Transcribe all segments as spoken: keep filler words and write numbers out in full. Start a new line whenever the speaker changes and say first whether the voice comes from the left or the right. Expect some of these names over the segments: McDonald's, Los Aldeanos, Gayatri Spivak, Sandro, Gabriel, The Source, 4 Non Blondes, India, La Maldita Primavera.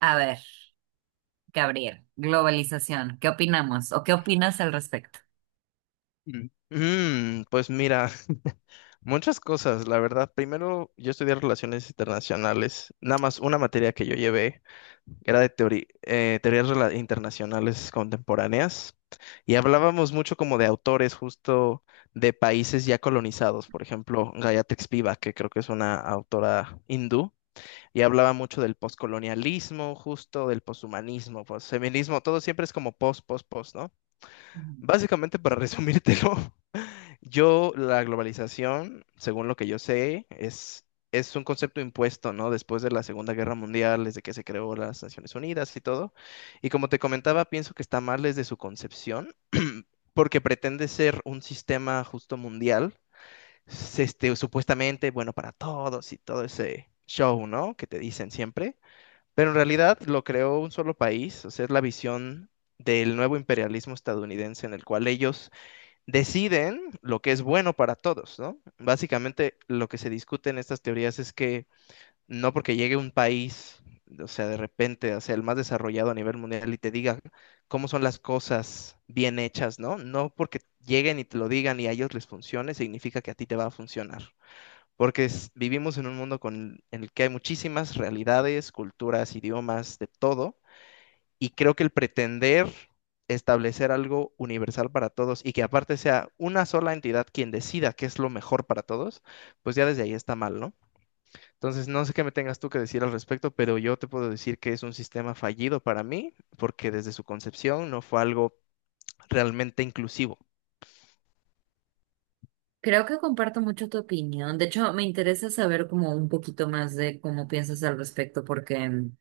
right: A ver, Gabriel, globalización, ¿qué opinamos o qué opinas al respecto?
left: Mm. Mm, pues mira, muchas cosas, la verdad. Primero, yo estudié relaciones internacionales. Nada más una materia que yo llevé era de teoría, teorías rela- internacionales contemporáneas. Y hablábamos mucho como de autores justo de países ya colonizados, por ejemplo, Gayatri Spivak, que creo que es una autora hindú, y hablaba mucho del poscolonialismo, justo del poshumanismo, posfeminismo, todo siempre es como post, post, post, ¿no?
right: Ujú.
left: Básicamente, para resumírtelo, yo, la globalización, según lo que yo sé, es, es un concepto impuesto, ¿no? Después de la Segunda Guerra Mundial, desde que se creó las Naciones Unidas y todo. Y como te comentaba, pienso que está mal desde su concepción, porque pretende ser un sistema justo mundial, s- este, supuestamente bueno para todos y todo ese show, ¿no? Que te dicen siempre. Pero en realidad lo creó un solo país, o sea, es la visión del nuevo imperialismo estadounidense en el cual ellos deciden lo que es bueno para todos, ¿no? Básicamente lo que se discute en estas teorías es que no porque llegue un país, o sea, de repente, o sea, el más desarrollado a nivel mundial y te diga cómo son las cosas bien hechas, ¿no? No porque lleguen y te lo digan y a ellos les funcione, significa que a ti te va a funcionar. Porque es- vivimos en un mundo con, en el que hay muchísimas realidades, culturas, idiomas, de todo, y creo que el pretender establecer algo universal para todos y que aparte sea una sola entidad quien decida qué es lo mejor para todos, pues ya desde ahí está mal, ¿no? Entonces, no sé qué me tengas tú que decir al respecto, pero yo te puedo decir que es un sistema fallido para mí, porque desde su concepción no fue algo realmente inclusivo.
right: Creo que comparto mucho tu opinión. De hecho, me interesa saber como un poquito más de cómo piensas al respecto, porque, mm,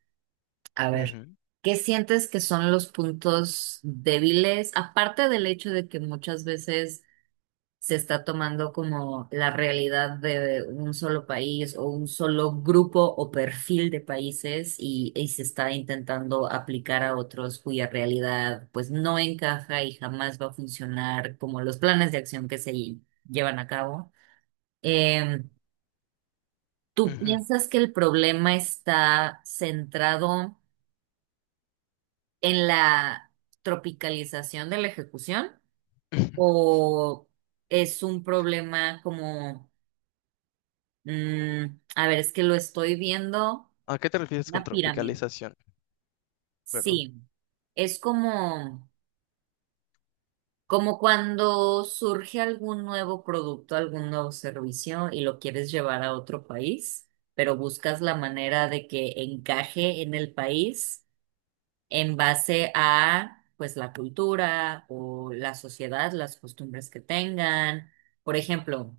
right: a ver,
left: Ujú,
right: ¿qué sientes que son los puntos débiles? Aparte del hecho de que muchas veces se está tomando como la realidad de un solo país o un solo grupo o perfil de países y, y se está intentando aplicar a otros cuya realidad pues no encaja y jamás va a funcionar como los planes de acción que se llevan a cabo. Em, ¿Tú
left: ujú,
right: piensas que el problema está centrado en la tropicalización de la ejecución
left: ujú.
right: o es un problema como... Mm, a ver, es que lo estoy viendo.
left: ¿A qué te refieres con
right: Una pirámide.
left: tropicalización? Perdón.
right: Sí. Es como, como cuando surge algún nuevo producto, algún nuevo servicio y lo quieres llevar a otro país, pero buscas la manera de que encaje en el país en base a, pues, la cultura o la sociedad, las costumbres que tengan. Por ejemplo,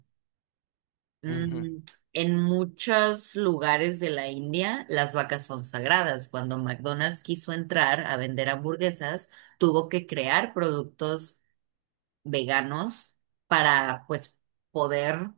left: Ujú,
right: Mm, en muchos lugares de la India, las vacas son sagradas. Cuando McDonald's quiso entrar a vender hamburguesas, tuvo que crear productos veganos para pues poder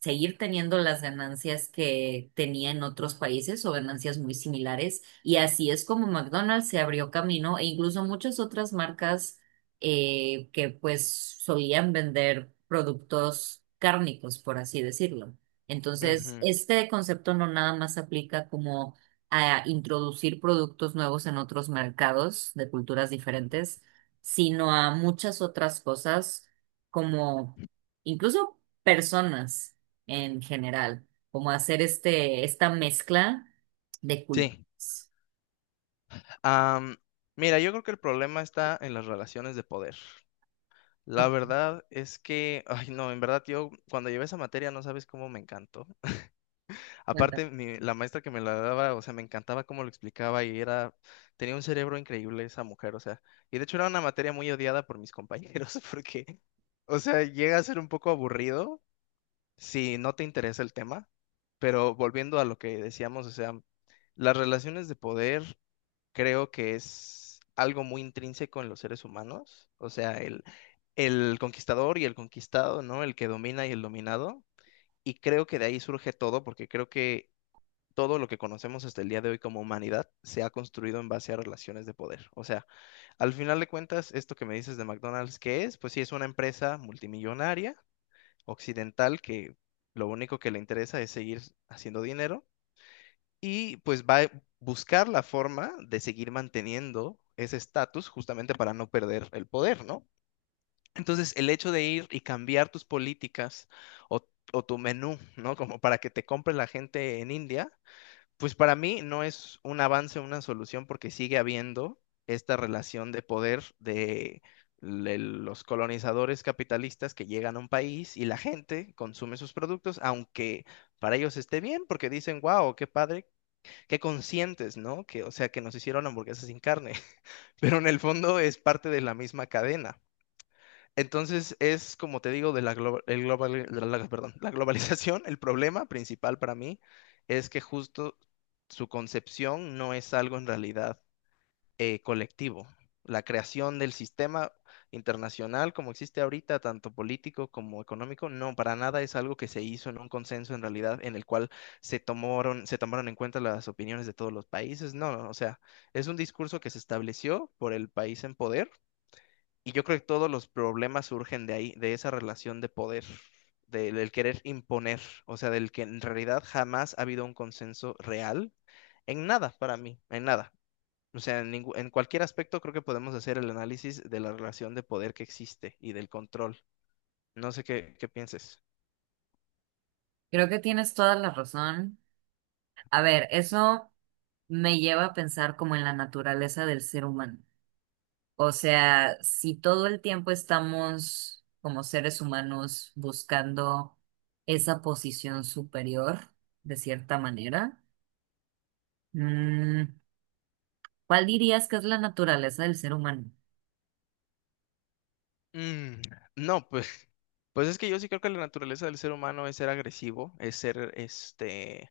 right: seguir teniendo las ganancias que tenía en otros países o ganancias muy similares. Y así es como McDonald's se abrió camino e incluso muchas otras marcas eh, que pues solían vender productos cárnicos, por así decirlo. Entonces,
left: ujú.
right: este concepto no nada más aplica como a introducir productos nuevos en otros mercados de culturas diferentes, sino a muchas otras cosas como incluso personas en general, como hacer este, esta mezcla de
left: Sí.
right: culturas.
left: Am, mira, yo creo que el problema está en las relaciones de poder. La
right: Oh,
left: verdad es que, ay no, en verdad yo cuando llevé esa materia no sabes cómo me encantó.
right: cuenta.
left: Aparte, mi- la maestra que me la daba, o sea, me encantaba cómo lo explicaba y era, tenía un cerebro increíble esa mujer, o sea, y de hecho era una materia muy odiada por mis compañeros porque, o sea, llega a ser un poco aburrido si no te interesa el tema, pero volviendo a lo que decíamos, o sea, las relaciones de poder creo que es algo muy intrínseco en los seres humanos, o sea, el, el conquistador y el conquistado, ¿no? El que domina y el dominado, y creo que de ahí surge todo, porque creo que todo lo que conocemos hasta el día de hoy como humanidad se ha construido en base a relaciones de poder. O sea, al final de cuentas, esto que me dices de McDonald's, ¿qué es? Pues sí, es una empresa multimillonaria, occidental, que lo único que le interesa es seguir haciendo dinero, y pues va a buscar la forma de seguir manteniendo ese estatus justamente para no perder el poder, ¿no? Entonces, el hecho de ir y cambiar tus políticas o, o tu menú, ¿no? Como para que te compre la gente en India, pues para mí no es un avance, una solución, porque sigue habiendo esta relación de poder de le- los colonizadores capitalistas que llegan a un país y la gente consume sus productos, aunque para ellos esté bien, porque dicen, wow, qué padre, qué conscientes, ¿no? Que, o sea, que nos hicieron hamburguesas sin carne, pero en el fondo es parte de la misma cadena. Entonces es, como te digo, de la, glo- el global, la- la- perdón, la globalización, el problema principal para mí es que justo su concepción no es algo en realidad eh, colectivo. La creación del sistema internacional como existe ahorita, tanto político como económico, no, para nada es algo que se hizo en un consenso en realidad, en el cual se tomaron, se tomaron en cuenta las opiniones de todos los países. No, no, o sea, es un discurso que se estableció por el país en poder, y yo creo que todos los problemas surgen de ahí, de esa relación de poder. del del querer imponer, o sea, del que en realidad jamás ha habido un consenso real en nada para mí, en nada. O sea, en, ningú- en cualquier aspecto creo que podemos hacer el análisis de la relación de poder que existe y del control. No sé qué, qué pienses.
right: Creo que tienes toda la razón. A ver, eso me lleva a pensar como en la naturaleza del ser humano. O sea, si todo el tiempo estamos como seres humanos buscando esa posición superior, de cierta manera, mm, ¿cuál dirías que es la naturaleza del ser humano?
left: Mm, no, pues, pues es que yo sí creo que la naturaleza del ser humano es ser agresivo, es ser, este,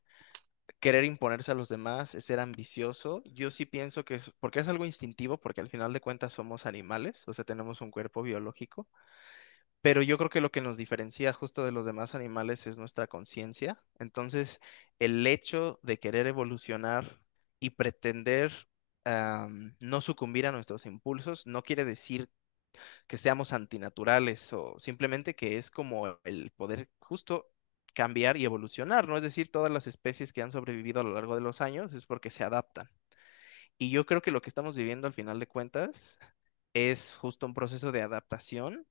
left: querer imponerse a los demás, es ser ambicioso. Yo sí pienso que es, porque es algo instintivo, porque al final de cuentas somos animales, o sea, tenemos un cuerpo biológico. Pero yo creo que lo que nos diferencia justo de los demás animales es nuestra conciencia. Entonces, el hecho de querer evolucionar y pretender am, no sucumbir a nuestros impulsos no quiere decir que seamos antinaturales o simplemente que es como el poder justo cambiar y evolucionar, ¿no? Es decir, todas las especies que han sobrevivido a lo largo de los años es porque se adaptan. Y yo creo que lo que estamos viviendo al final de cuentas es justo un proceso de adaptación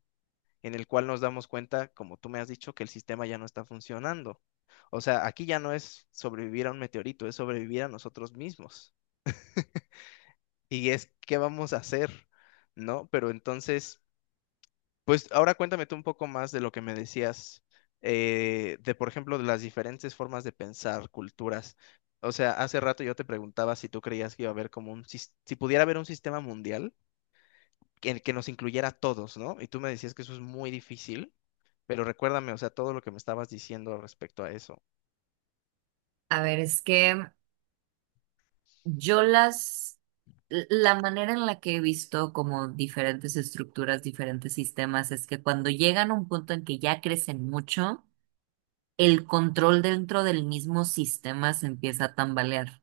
left: en el cual nos damos cuenta, como tú me has dicho, que el sistema ya no está funcionando. O sea, aquí ya no es sobrevivir a un meteorito, es sobrevivir a nosotros mismos. Y es qué vamos a hacer, ¿no? Pero entonces, pues ahora cuéntame tú un poco más de lo que me decías, eh, de por ejemplo, de las diferentes formas de pensar, culturas. O sea, hace rato yo te preguntaba si tú creías que iba a haber como un, sis- si pudiera haber un sistema mundial que, que nos incluyera a todos, ¿no? Y tú me decías que eso es muy difícil. Pero recuérdame, o sea, todo lo que me estabas diciendo respecto a eso.
right: A ver, es que... Yo las, la manera en la que he visto como diferentes estructuras, diferentes sistemas, es que cuando llegan a un punto en que ya crecen mucho, el control dentro del mismo sistema se empieza a tambalear.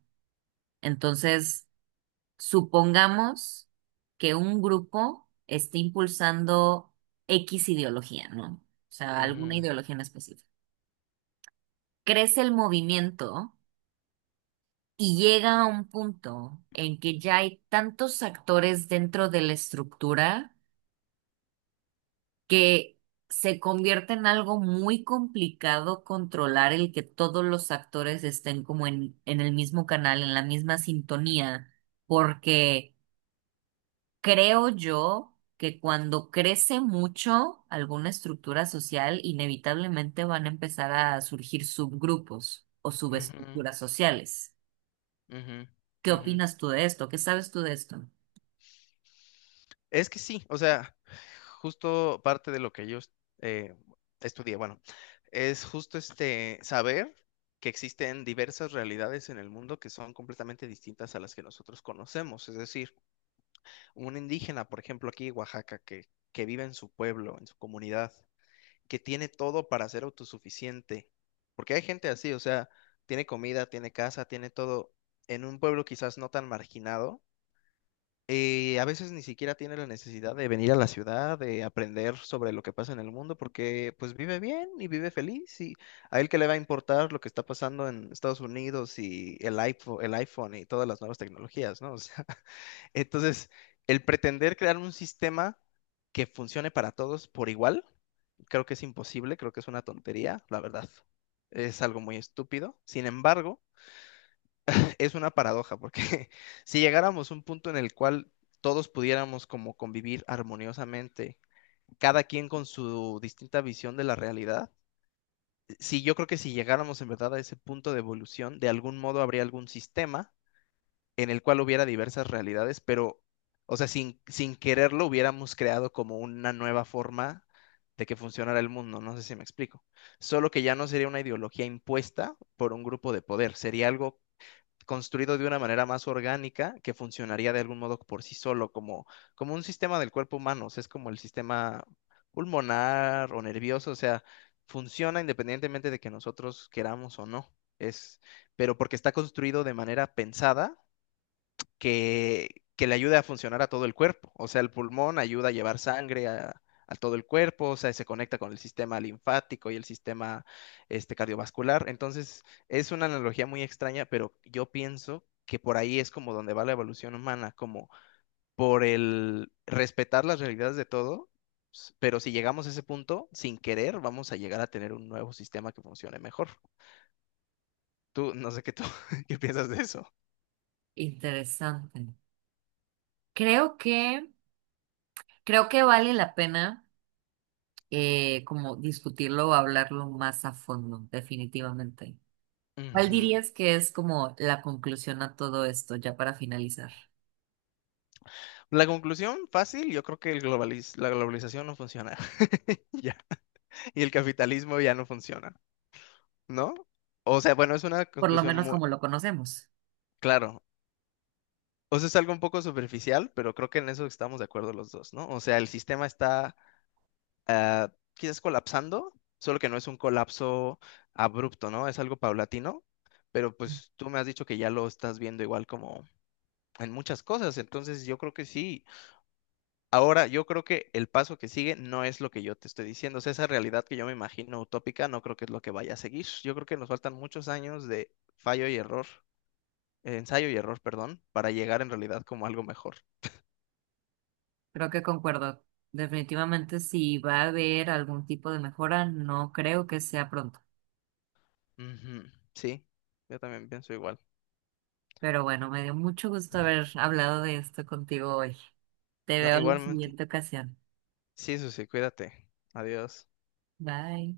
right: Entonces, supongamos que un grupo esté impulsando X ideología, ¿no? O sea, alguna
left: Ujú,
right: ideología en específico. Crece el movimiento y llega a un punto en que ya hay tantos actores dentro de la estructura que se convierte en algo muy complicado controlar el que todos los actores estén como en, en el mismo canal, en la misma sintonía, porque creo yo que cuando crece mucho alguna estructura social, inevitablemente van a empezar a surgir subgrupos o
left: ujú,
right: subestructuras sociales.
left: ujú,
right: ¿Qué
left: ujú.
right: opinas tú de esto? ¿Qué sabes tú de esto?
left: Es que sí, o sea, justo parte de lo que yo eh, estudié, bueno, es justo este saber que existen diversas realidades en el mundo que son completamente distintas a las que nosotros conocemos. Es decir, un indígena, por ejemplo, aquí en Oaxaca, que, que vive en su pueblo, en su comunidad, que tiene todo para ser autosuficiente. Porque hay gente así, o sea, tiene comida, tiene casa, tiene todo en un pueblo quizás no tan marginado. Eh, a veces ni siquiera tiene la necesidad de venir a la ciudad, de aprender sobre lo que pasa en el mundo, porque pues vive bien y vive feliz, y a él que le va a importar lo que está pasando en Estados Unidos y el iPhone, el iPhone y todas las nuevas tecnologías, ¿no? O sea, entonces, el pretender crear un sistema que funcione para todos por igual, creo que es imposible, creo que es una tontería, la verdad. Es algo muy estúpido. Sin embargo, es una paradoja, porque si llegáramos a un punto en el cual todos pudiéramos como convivir armoniosamente, cada quien con su distinta visión de la realidad, si yo creo que si llegáramos en verdad a ese punto de evolución, de algún modo habría algún sistema en el cual hubiera diversas realidades, pero, o sea, sin, sin quererlo hubiéramos creado como una nueva forma de que funcionara el mundo, no sé si me explico. Solo que ya no sería una ideología impuesta por un grupo de poder, sería algo construido de una manera más orgánica que funcionaría de algún modo por sí solo, como, como un sistema del cuerpo humano, o sea, es como el sistema pulmonar o nervioso, o sea, funciona independientemente de que nosotros queramos o no. Es, pero porque está construido de manera pensada que, que le ayude a funcionar a todo el cuerpo. O sea, el pulmón ayuda a llevar sangre a, a todo el cuerpo, o sea, se conecta con el sistema linfático y el sistema este, cardiovascular. Entonces, es una analogía muy extraña, pero yo pienso que por ahí es como donde va la evolución humana, como por el respetar las realidades de todo. s- Pero si llegamos a ese punto, sin querer, vamos a llegar a tener un nuevo sistema que funcione mejor. Tú, no sé qué tú, qué piensas de eso.
right: Interesante. Creo que, creo que vale la pena eh, como discutirlo o hablarlo más a fondo, definitivamente. ¿Cuál
left: Ujú.
right: dirías que es como la conclusión a todo esto, ya para finalizar?
left: La conclusión fácil, yo creo que el globaliz- la globalización no funciona ya, y el capitalismo ya no funciona, ¿no? O sea, bueno, es una
right: Por lo
left: conclusión
right: menos
left: muy,
right: como lo conocemos.
left: claro, o sea, es algo un poco superficial, pero creo que en eso estamos de acuerdo los dos, ¿no? O sea, el sistema está ah, quizás colapsando, solo que no es un colapso abrupto, ¿no? Es algo paulatino, pero pues tú me has dicho que ya lo estás viendo igual como en muchas cosas, entonces yo creo que sí. Ahora, yo creo que el paso que sigue no es lo que yo te estoy diciendo, o sea, esa realidad que yo me imagino utópica no creo que es lo que vaya a seguir. Yo creo que nos faltan muchos años de fallo y error, eh, ensayo y error, perdón, para llegar en realidad como algo mejor.
right: Creo que concuerdo. Definitivamente, si va a haber algún tipo de mejora, no creo que sea pronto.
left: Ujú, sí, yo también pienso igual.
right: Pero bueno, me dio mucho gusto haber hablado de esto contigo hoy. Te
left: No,
right: veo en la
left: igualmente.
right: siguiente ocasión.
left: Sí, Susi, cuídate. Adiós.
right: Bye.